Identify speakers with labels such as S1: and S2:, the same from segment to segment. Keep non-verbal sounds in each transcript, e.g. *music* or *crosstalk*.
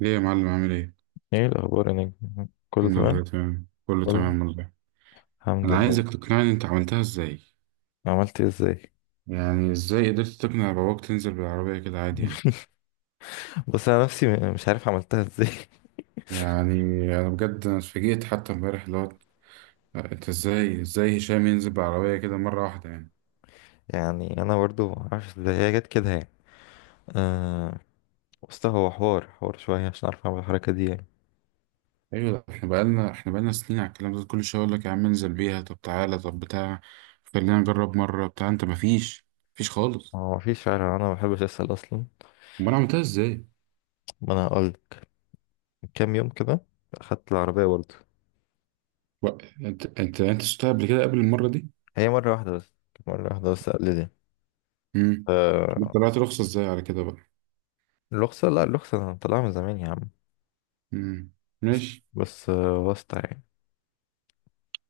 S1: ليه يا معلم عامل ايه؟
S2: ايه الاخبار يا نجم، كله
S1: الحمد
S2: تمام؟
S1: لله، تمام، كله
S2: كله،
S1: تمام والله.
S2: الحمد
S1: انا
S2: لله.
S1: عايزك تقنعني انت عملتها ازاي.
S2: عملت إيه؟ ازاي؟
S1: يعني ازاي قدرت تقنع باباك تنزل بالعربية كده عادي يعني؟
S2: بص، انا نفسي مش عارف عملتها ازاي. *laughs*
S1: يعني انا بجد انا اتفاجئت حتى امبارح اللي هو انت ازاي هشام ينزل بالعربية كده مرة واحدة يعني.
S2: يعني انا برضو ما اعرفش ازاي هي جت كده، يعني. آه. بص، هو حوار شويه عشان اعرف اعمل الحركه دي، يعني.
S1: ايوه، ده احنا بقالنا سنين على الكلام ده، كل شوية اقول لك يا عم انزل بيها، طب تعالى، طب بتاع، خلينا نجرب مرة، بتاع، انت مفيش، مفيش خالص.
S2: هو ما فيش فعلا، انا ما بحبش اسال اصلا.
S1: امال انا عملتها ازاي؟
S2: ما انا هقول، كام يوم كده اخدت العربيه برضو.
S1: و- انت شفتها قبل كده، قبل المرة دي؟
S2: هي مره واحده بس، كانت مره واحده بس، قلت.
S1: امم
S2: آه.
S1: طلعت رخصة ازاي على كده بقى؟
S2: الرخصه، لا، الرخصه انا طالعها من زمان يا عم.
S1: مم.
S2: بس
S1: ماشي.
S2: بس واسطه، يعني.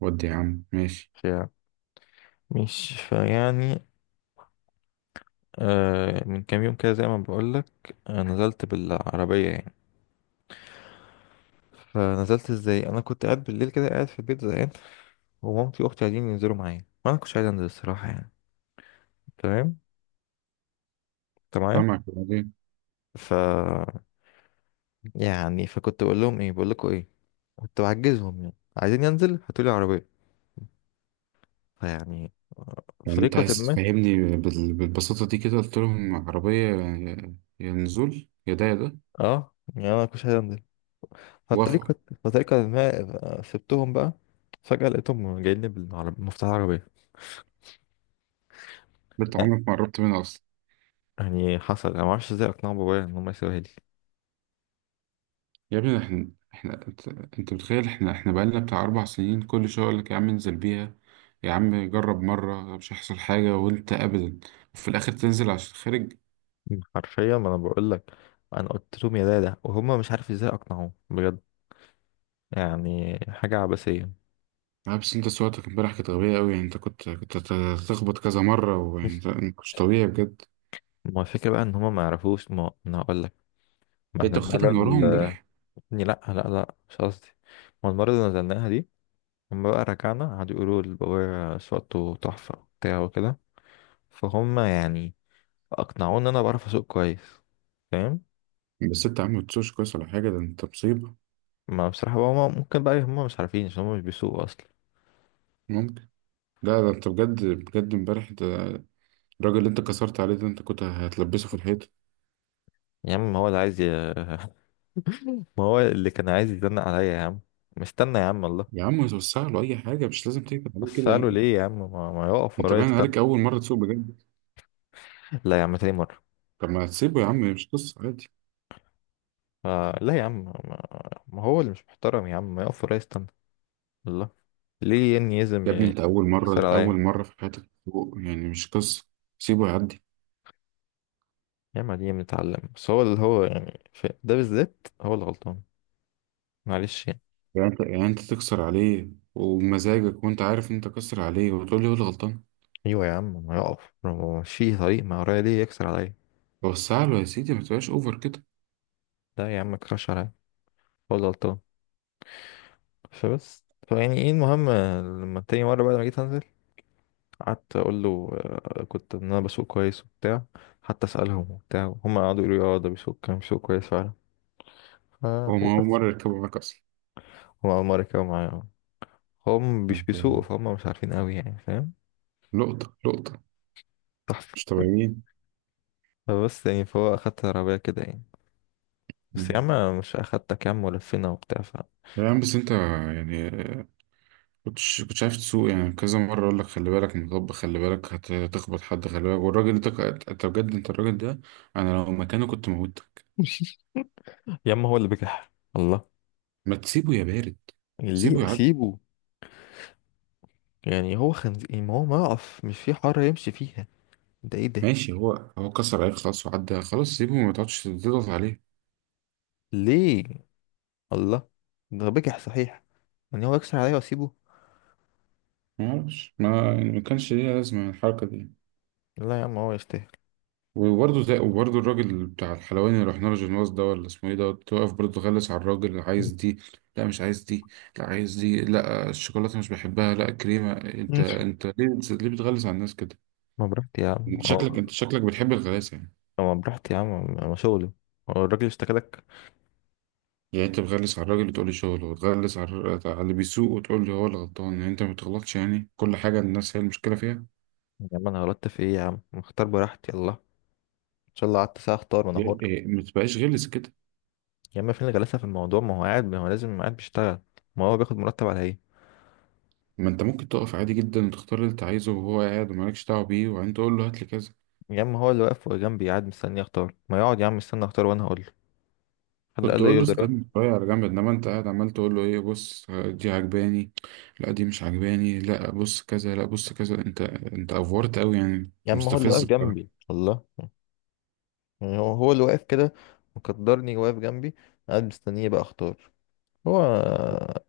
S1: ودي يا عم ماشي.
S2: فيعني. آه، من كام يوم كده زي ما بقولك، نزلت بالعربية، يعني. فنزلت ازاي، أنا كنت قاعد بالليل كده، قاعد في البيت زهقان. ومامتي وأختي عايزين ينزلوا معايا، وأنا مكنتش عايز أنزل الصراحة، يعني. تمام؟ أنت معايا؟
S1: سامعك، وبعدين؟
S2: ف يعني، فكنت بقول لهم إيه بقول لكم إيه. كنت بعجزهم، يعني عايزين ينزل، هاتولي عربية. فيعني
S1: يعني انت
S2: بطريقة
S1: عايز
S2: ما.
S1: تفهمني بالبساطة دي كده، قلت لهم عربية، يا نزول، يا ده يا ده،
S2: اه، يعني أنا مكنتش عايز أنزل.
S1: وافقوا؟
S2: فبطريقة بطريقة ما. آه، سبتهم بقى. فجأة لقيتهم جايين لي بالعربية، مفتاح العربية.
S1: بنت عمرك ما قربت منها اصلا.
S2: يعني حصل، انا ما اعرفش ازاي اقنع بابايا ان هم يسيبوها لي.
S1: يا ابني، احنا انت، انت متخيل احنا بقالنا بتاع اربع سنين كل شوية اقول لك يا عم انزل بيها، يا عم جرب مرة مش هيحصل حاجة، وانت ابدا، وفي الاخر تنزل عشان خارج.
S2: مم. حرفيا، ما انا بقول لك. انا قلت لهم يا دادا، وهم مش عارف ازاي اقنعوه بجد. يعني حاجه عبثيه.
S1: لا بس انت سواقتك امبارح كانت غبية قوي يعني، انت كنت هتخبط كذا مرة، وانت
S2: *laughs*
S1: ما كنتش طبيعي بجد.
S2: ما هو الفكره بقى ان هم ما يعرفوش، ما انا هقول لك. ما
S1: انت
S2: احنا
S1: واخدها
S2: المره
S1: من وراهم امبارح.
S2: إني، لا، لا، لا، مش قصدي. ما المره اللي نزلناها دي، هم بقى رجعنا قعدوا يقولوا لبابايا صوته تحفه وبتاع وكده. فهم يعني، اقنعوني ان انا بعرف اسوق كويس. فاهم؟
S1: بس انت يا عم متسوش كويس ولا حاجة، ده انت مصيبة.
S2: ما بصراحه بقى، هم ممكن، بقى هم مش عارفين عشان هم مش بيسوقوا اصلا.
S1: ممكن. لا ده انت بجد بجد امبارح ده، الراجل اللي انت كسرت عليه ده انت كنت هتلبسه في الحيط.
S2: يا عم هو اللي عايز ما هو اللي كان عايز يزنق عليا يا عم، مستنى يا عم، الله.
S1: يا عم توسع له، اي حاجة، مش لازم تكتب عليه
S2: بس
S1: كده
S2: قالوا
S1: يعني.
S2: ليه يا عم ما يقف
S1: انت
S2: ورايا،
S1: باين
S2: استنى.
S1: عليك اول مرة تسوق بجد.
S2: لا يا عم، تاني مرة.
S1: طب ما تسيبه يا عم، مش قصة، عادي.
S2: آه، لا يا عم، ما هو اللي مش محترم، يا عم ما يقف ورايا، استنى. الله. ليه يعني
S1: يا
S2: يزم
S1: ابني
S2: يعني؟
S1: انت اول
S2: يكسر
S1: مرة، اول
S2: عليا؟
S1: مرة في حياتك تسوق يعني، مش قصة. سيبه يعدي.
S2: يا عم دي بنتعلم، بس هو اللي هو يعني في ده بالذات هو اللي غلطان. معلش يعني.
S1: يعني انت تكسر عليه ومزاجك، وانت عارف ان انت كسر عليه وتقول لي هو اللي غلطان.
S2: ايوه يا عم، ما يقف، ما هو ماشي طريق ما ورايا، ليه يكسر عليا؟
S1: وسع له يا سيدي، ما تبقاش اوفر كده.
S2: لا يا عم، ما يكسرش عليا. هو اللي غلطان. فبس فيعني ايه، المهم. لما تاني مرة بعد ما جيت هنزل، قعدت اقول له كنت ان انا بسوق كويس وبتاع. حتى اسالهم وبتاع، هم قعدوا يقولوا لي اه، ده كان بيسوق كويس فعلا. ف
S1: هو ما هو
S2: وبس.
S1: مرة يركبه معاك
S2: هم اول مره يركبوا معايا، آه. هم مش
S1: اصلا.
S2: بيسوقوا، فهم مش عارفين قوي، يعني، فاهم؟
S1: لقطة لقطة،
S2: تحفه.
S1: مش طبيعيين.
S2: فبس يعني، فهو اخدت العربيه كده، يعني. بس يا
S1: مم.
S2: عم، مش اخدتك يا عم ولفينا وبتاع ف.
S1: يا عم بس انت يعني، كنتش عارف تسوق يعني. كذا مرة اقول لك خلي بالك من الغب، خلي بالك هتخبط حد، خلي بالك، والراجل ده انت بجد، انت الراجل ده انا لو مكانه كنت موتك.
S2: *laughs* يا عم، هو اللي بجح، الله.
S1: ما تسيبه يا بارد، سيبه
S2: ليه
S1: يعدي.
S2: اسيبه؟ يعني هو خنزير، ما هو ما يقف مش في حاره يمشي فيها. ده ايه ده؟
S1: ماشي، هو كسر عليك خلاص وعدى، خلاص سيبه، ما تقعدش تضغط عليه.
S2: ليه؟ الله. ده بجح صحيح. يعني هو يكسر عليا واسيبه؟
S1: ما اعرفش، ما يعني، ما كانش ليها لازمة الحركة دي.
S2: لا يا عم، هو يستاهل.
S1: وبرضه الراجل بتاع الحلواني اللي رحنا له، جنواز ده ولا اسمه ايه ده، توقف برضه غلس على الراجل، اللي عايز دي، لا مش عايز دي، لا عايز دي، لا الشوكولاته مش بحبها، لا كريمه. انت
S2: *laughs*
S1: انت ليه ليه بتغلس على الناس كده؟
S2: ما براحتي يا عم،
S1: انت شكلك
S2: اه.
S1: انت شكلك بتحب الغلاسه يعني.
S2: ما براحتي يا عم. ما شغلي. هو الراجل اشتكى لك؟
S1: يعني انت بتغلس على الراجل وتقول لي شغله، وتغلس على على اللي بيسوق وتقول لي هو اللي غلطان. يعني انت ما بتغلطش يعني، كل حاجه الناس هي المشكله فيها.
S2: يا عم، انا غلطت في ايه يا عم؟ اختار براحتي، يلا، ان شاء الله قعدت ساعه اختار، وانا حر.
S1: يعني إيه، ما تبقاش غلس كده.
S2: يا عم فين الغلاسه في الموضوع؟ ما هو لازم قاعد بيشتغل. ما هو بياخد مرتب على ايه؟
S1: ما انت ممكن تقف عادي جدا وتختار اللي انت عايزه، وهو قاعد ومالكش دعوه بيه، وبعدين تقول له هات لي كذا.
S2: يا عم هو اللي واقف جنبي قاعد مستني اختار، ما يقعد يا عم مستني اختار وانا هقول له. حد
S1: كنت
S2: قال له ايه
S1: اقول له
S2: يقدر؟
S1: استنى شويه على جنب، انما انت قاعد عمال تقول له ايه، بص دي عجباني، لا دي مش عجباني، لا بص كذا، لا بص كذا. انت افورت قوي يعني، أنت
S2: يا عم هو اللي واقف
S1: مستفز
S2: جنبي،
S1: بصراحه.
S2: الله. يعني هو اللي واقف كده، مقدرني واقف جنبي، قاعد مستنيه بقى اختار. هو.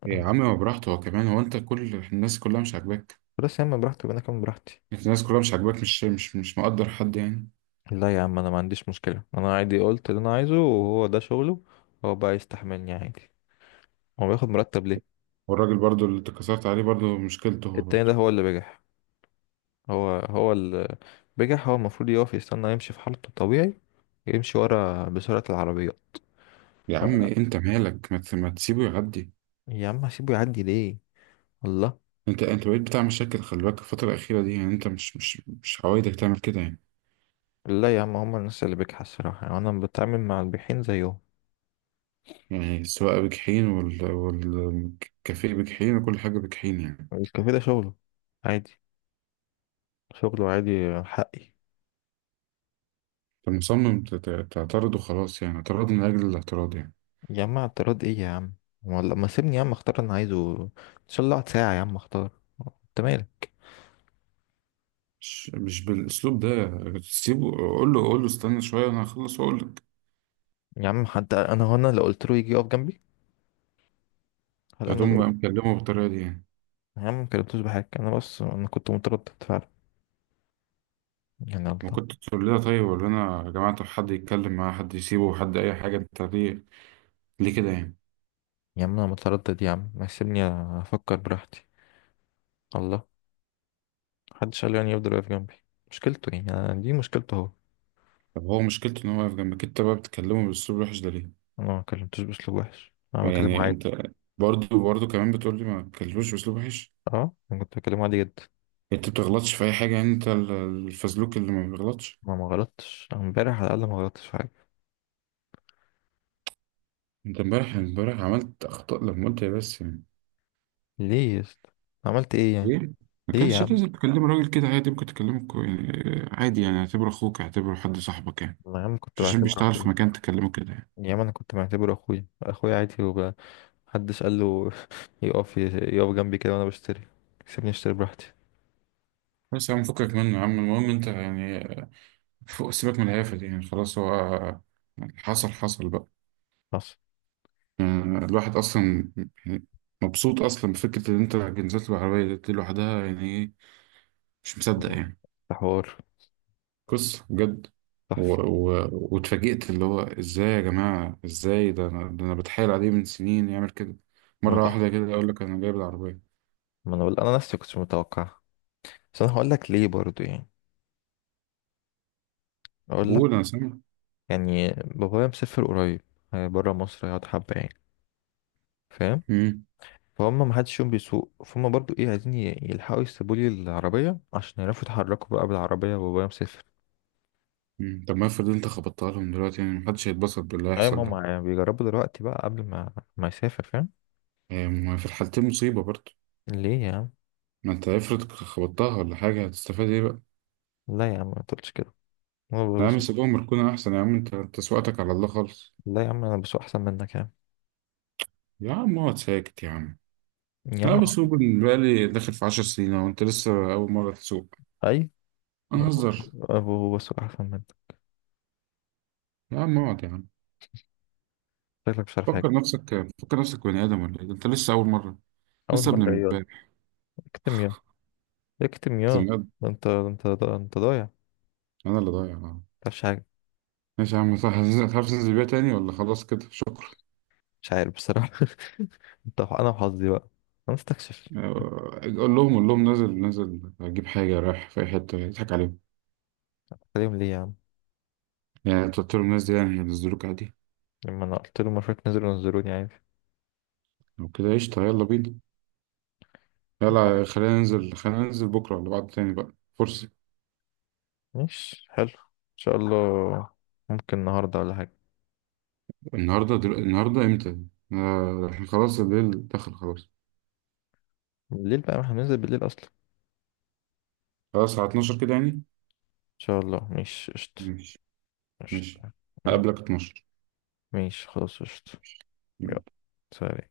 S1: يا عم ما براحته هو كمان، هو انت كل الناس كلها مش عاجباك.
S2: بس يا عم براحته، انا كمان براحتي.
S1: أنت الناس كلها مش عاجباك، مش مقدر حد يعني.
S2: لا يا عم، انا ما عنديش مشكلة، انا عادي قلت اللي انا عايزه، وهو ده شغله. هو بقى يستحملني عادي. هو بياخد مرتب ليه؟
S1: والراجل برضو اللي اتكسرت عليه برضو مشكلته هو
S2: التاني
S1: برضو.
S2: ده هو اللي بجح. هو اللي بجح. هو المفروض يقف يستنى يمشي في حالته الطبيعي، يمشي ورا بسرعة العربيات.
S1: يا عم
S2: لا.
S1: انت مالك، ما تسيبه يعدي.
S2: يا عم هسيبه يعدي ليه؟ والله.
S1: انت بقيت بتاع مشاكل، خلي بالك الفتره الاخيره دي يعني، انت مش عوايدك تعمل كده يعني.
S2: لا يا عم، هما الناس اللي بجحة الصراحة، يعني انا بتعامل مع البيحين زيهم.
S1: يعني السواقة بجحيم والكافيه بجحيم وكل حاجة بجحيم يعني.
S2: الكافيه ده شغله عادي، شغله عادي، حقي.
S1: فمصمم تعترض وخلاص يعني، اعتراض من أجل الاعتراض يعني.
S2: يا عم اعتراض ايه يا عم؟ ولا ما سيبني يا عم اختار اللي انا عايزه، ان شاء الله اقعد ساعة يا عم اختار. انت مالك؟
S1: مش بالأسلوب ده. سيبه، قول له استنى شوية أنا هخلص وأقول لك.
S2: يا عم حتى انا هو انا لو قلت له يجي يقف جنبي، هل انا اللي
S1: فتقوم
S2: قلت؟
S1: بقى مكلمه بالطريقة دي يعني.
S2: يا عم، ما كلمتوش بحاجة، انا بس انا كنت متردد فعلا، يعني،
S1: ما
S2: الله.
S1: كنت تقول لها طيب ولا أنا يا جماعة، طب حد يتكلم معاه، حد يسيبه، حد أي حاجة، أنت ليه، ليه كده يعني؟
S2: يا عم انا متردد يا عم، ما سيبني افكر براحتي، الله. محدش قال لي يعني يفضل واقف جنبي. مشكلته، يعني دي مشكلته هو.
S1: طب هو مشكلته إن هو واقف جنبك أنت بقى بتكلمه بأسلوب وحش ده ليه؟
S2: انا ما كلمتوش باسلوب وحش، انا بكلمه
S1: يعني
S2: عادي.
S1: أنت، برضه كمان بتقول لي ما تكلموش بأسلوب وحش.
S2: اه، انا كنت بكلمه عادي جدا.
S1: انت بتغلطش في اي حاجه يعني، انت الفزلوك اللي ما بيغلطش.
S2: ما غلطتش أنا امبارح، على الاقل ما غلطتش في حاجة.
S1: انت امبارح، امبارح عملت اخطاء لما قلت يا بس يعني،
S2: ليه يا اسطى؟ عملت ايه يعني؟
S1: ايه، ما
S2: ليه يا
S1: كانش
S2: عم؟
S1: لازم تكلم راجل كده عادي، ممكن تكلمه يعني عادي، يعني اعتبره اخوك، اعتبره حد صاحبك يعني،
S2: أنا يا عم كنت
S1: مش عشان
S2: بعتبره
S1: بيشتغل في
S2: أخويا.
S1: مكان تكلمه كده يعني.
S2: يا عم أنا كنت بعتبره أخويا، أخويا عادي محدش قال له *laughs* يقف يقف جنبي كده وأنا بشتري. سيبني أشتري براحتي.
S1: بس يا عم فكك منه يا عم، المهم انت يعني، فوق، سيبك من الهيافه دي يعني، خلاص هو حصل، حصل بقى.
S2: حصل.
S1: يعني الواحد اصلا يعني مبسوط اصلا بفكره ان انت نزلت بالعربيه دي لوحدها، يعني ايه، مش مصدق يعني.
S2: ده حوار.
S1: قصة بجد.
S2: تحفة.
S1: واتفاجئت اللي هو ازاي يا جماعة، ازاي، ده أنا بتحايل عليه من سنين يعمل كده،
S2: ما
S1: مرة
S2: تحفة.
S1: واحدة كده اقول لك انا جايب العربية.
S2: ما أنا بقول، أنا نفسي كنتش متوقع. بس أنا هقول لك ليه برضو، يعني. أقول لك.
S1: قول، انا سامع.
S2: يعني بابايا مسافر قريب، بره مصر، هيقعد حبة يعني. فاهم؟
S1: مم.
S2: فهم ما حدش فيهم بيسوق، فهم برضو ايه، عايزين يلحقوا يسيبوا لي العربية عشان يعرفوا يتحركوا بقى بالعربية، وبابايا مسافر.
S1: مم. طب ما افرض انت خبطتها لهم دلوقتي يعني، محدش هيتبسط باللي
S2: ايوه، ما
S1: هيحصل ده.
S2: هم يعني بيجربوا دلوقتي بقى قبل ما يسافر، فاهم؟
S1: آه، ما في الحالتين مصيبة برضه.
S2: ليه يا عم؟
S1: ما انت افرض خبطتها ولا حاجة، هتستفاد ايه بقى؟
S2: لا يا عم، ما تقولش كده. هو،
S1: لا يا
S2: بص.
S1: عم سيبهم مركونة احسن يا عم، انت سواقتك على الله خالص.
S2: لا يا عم، انا بسوق احسن منك يا عم.
S1: يا عم اقعد ساكت يا عم.
S2: يا
S1: لا
S2: عم.
S1: بس هو بالنسبة لي داخل في عشر سنين، وانت لسه أول مرة تسوق.
S2: اي.
S1: أنا
S2: هو
S1: هزر.
S2: هو بسوق احسن منك.
S1: يا عم اقعد يا عم.
S2: شكلك مش عارف حاجه.
S1: فكر نفسك، فكر نفسك بني آدم ولا إيه ده، أنت لسه أول مرة،
S2: اول
S1: لسه ابن
S2: مره، يا.
S1: امبارح،
S2: اكتم يا. اكتم
S1: أنت
S2: يا.
S1: بني آدم.
S2: ده انت، ده انت، ده انت ضايع، ما
S1: أنا اللي ضايع آه.
S2: تعرفش حاجه.
S1: ماشي يا عم صح. هتعرف تنزل بيها تاني ولا خلاص كده، شكرا؟
S2: مش عارف بصراحه. *laughs* انت انا وحظي بقى. انا مستكشف.
S1: آه، قول لهم نازل أجيب حاجة رايح في أي حتة يضحك عليهم.
S2: عليهم ليه يا عم؟
S1: يعني أنت قلت لهم الناس دي يعني هينزلوك عادي؟
S2: لما انا قلت له مرة نزلوني عادي.
S1: لو كده قشطة، يلا بينا. يلا خلينا ننزل بكرة ولا بعد تاني بقى، فرصة.
S2: مش حلو، ان شاء الله. ممكن النهارده ولا حاجه؟
S1: النهاردة النهاردة إمتى؟ آه، إحنا خلاص الليل دخل خلاص.
S2: بالليل بقى، ما احنا بننزل بالليل اصلا.
S1: خلاص على 12 كده يعني.
S2: شاء الله، مش قشطة.
S1: ماشي ماشي
S2: قشطة، يلا.
S1: هقابلك 12
S2: ماشي خلاص قشطة. يلا. سلام.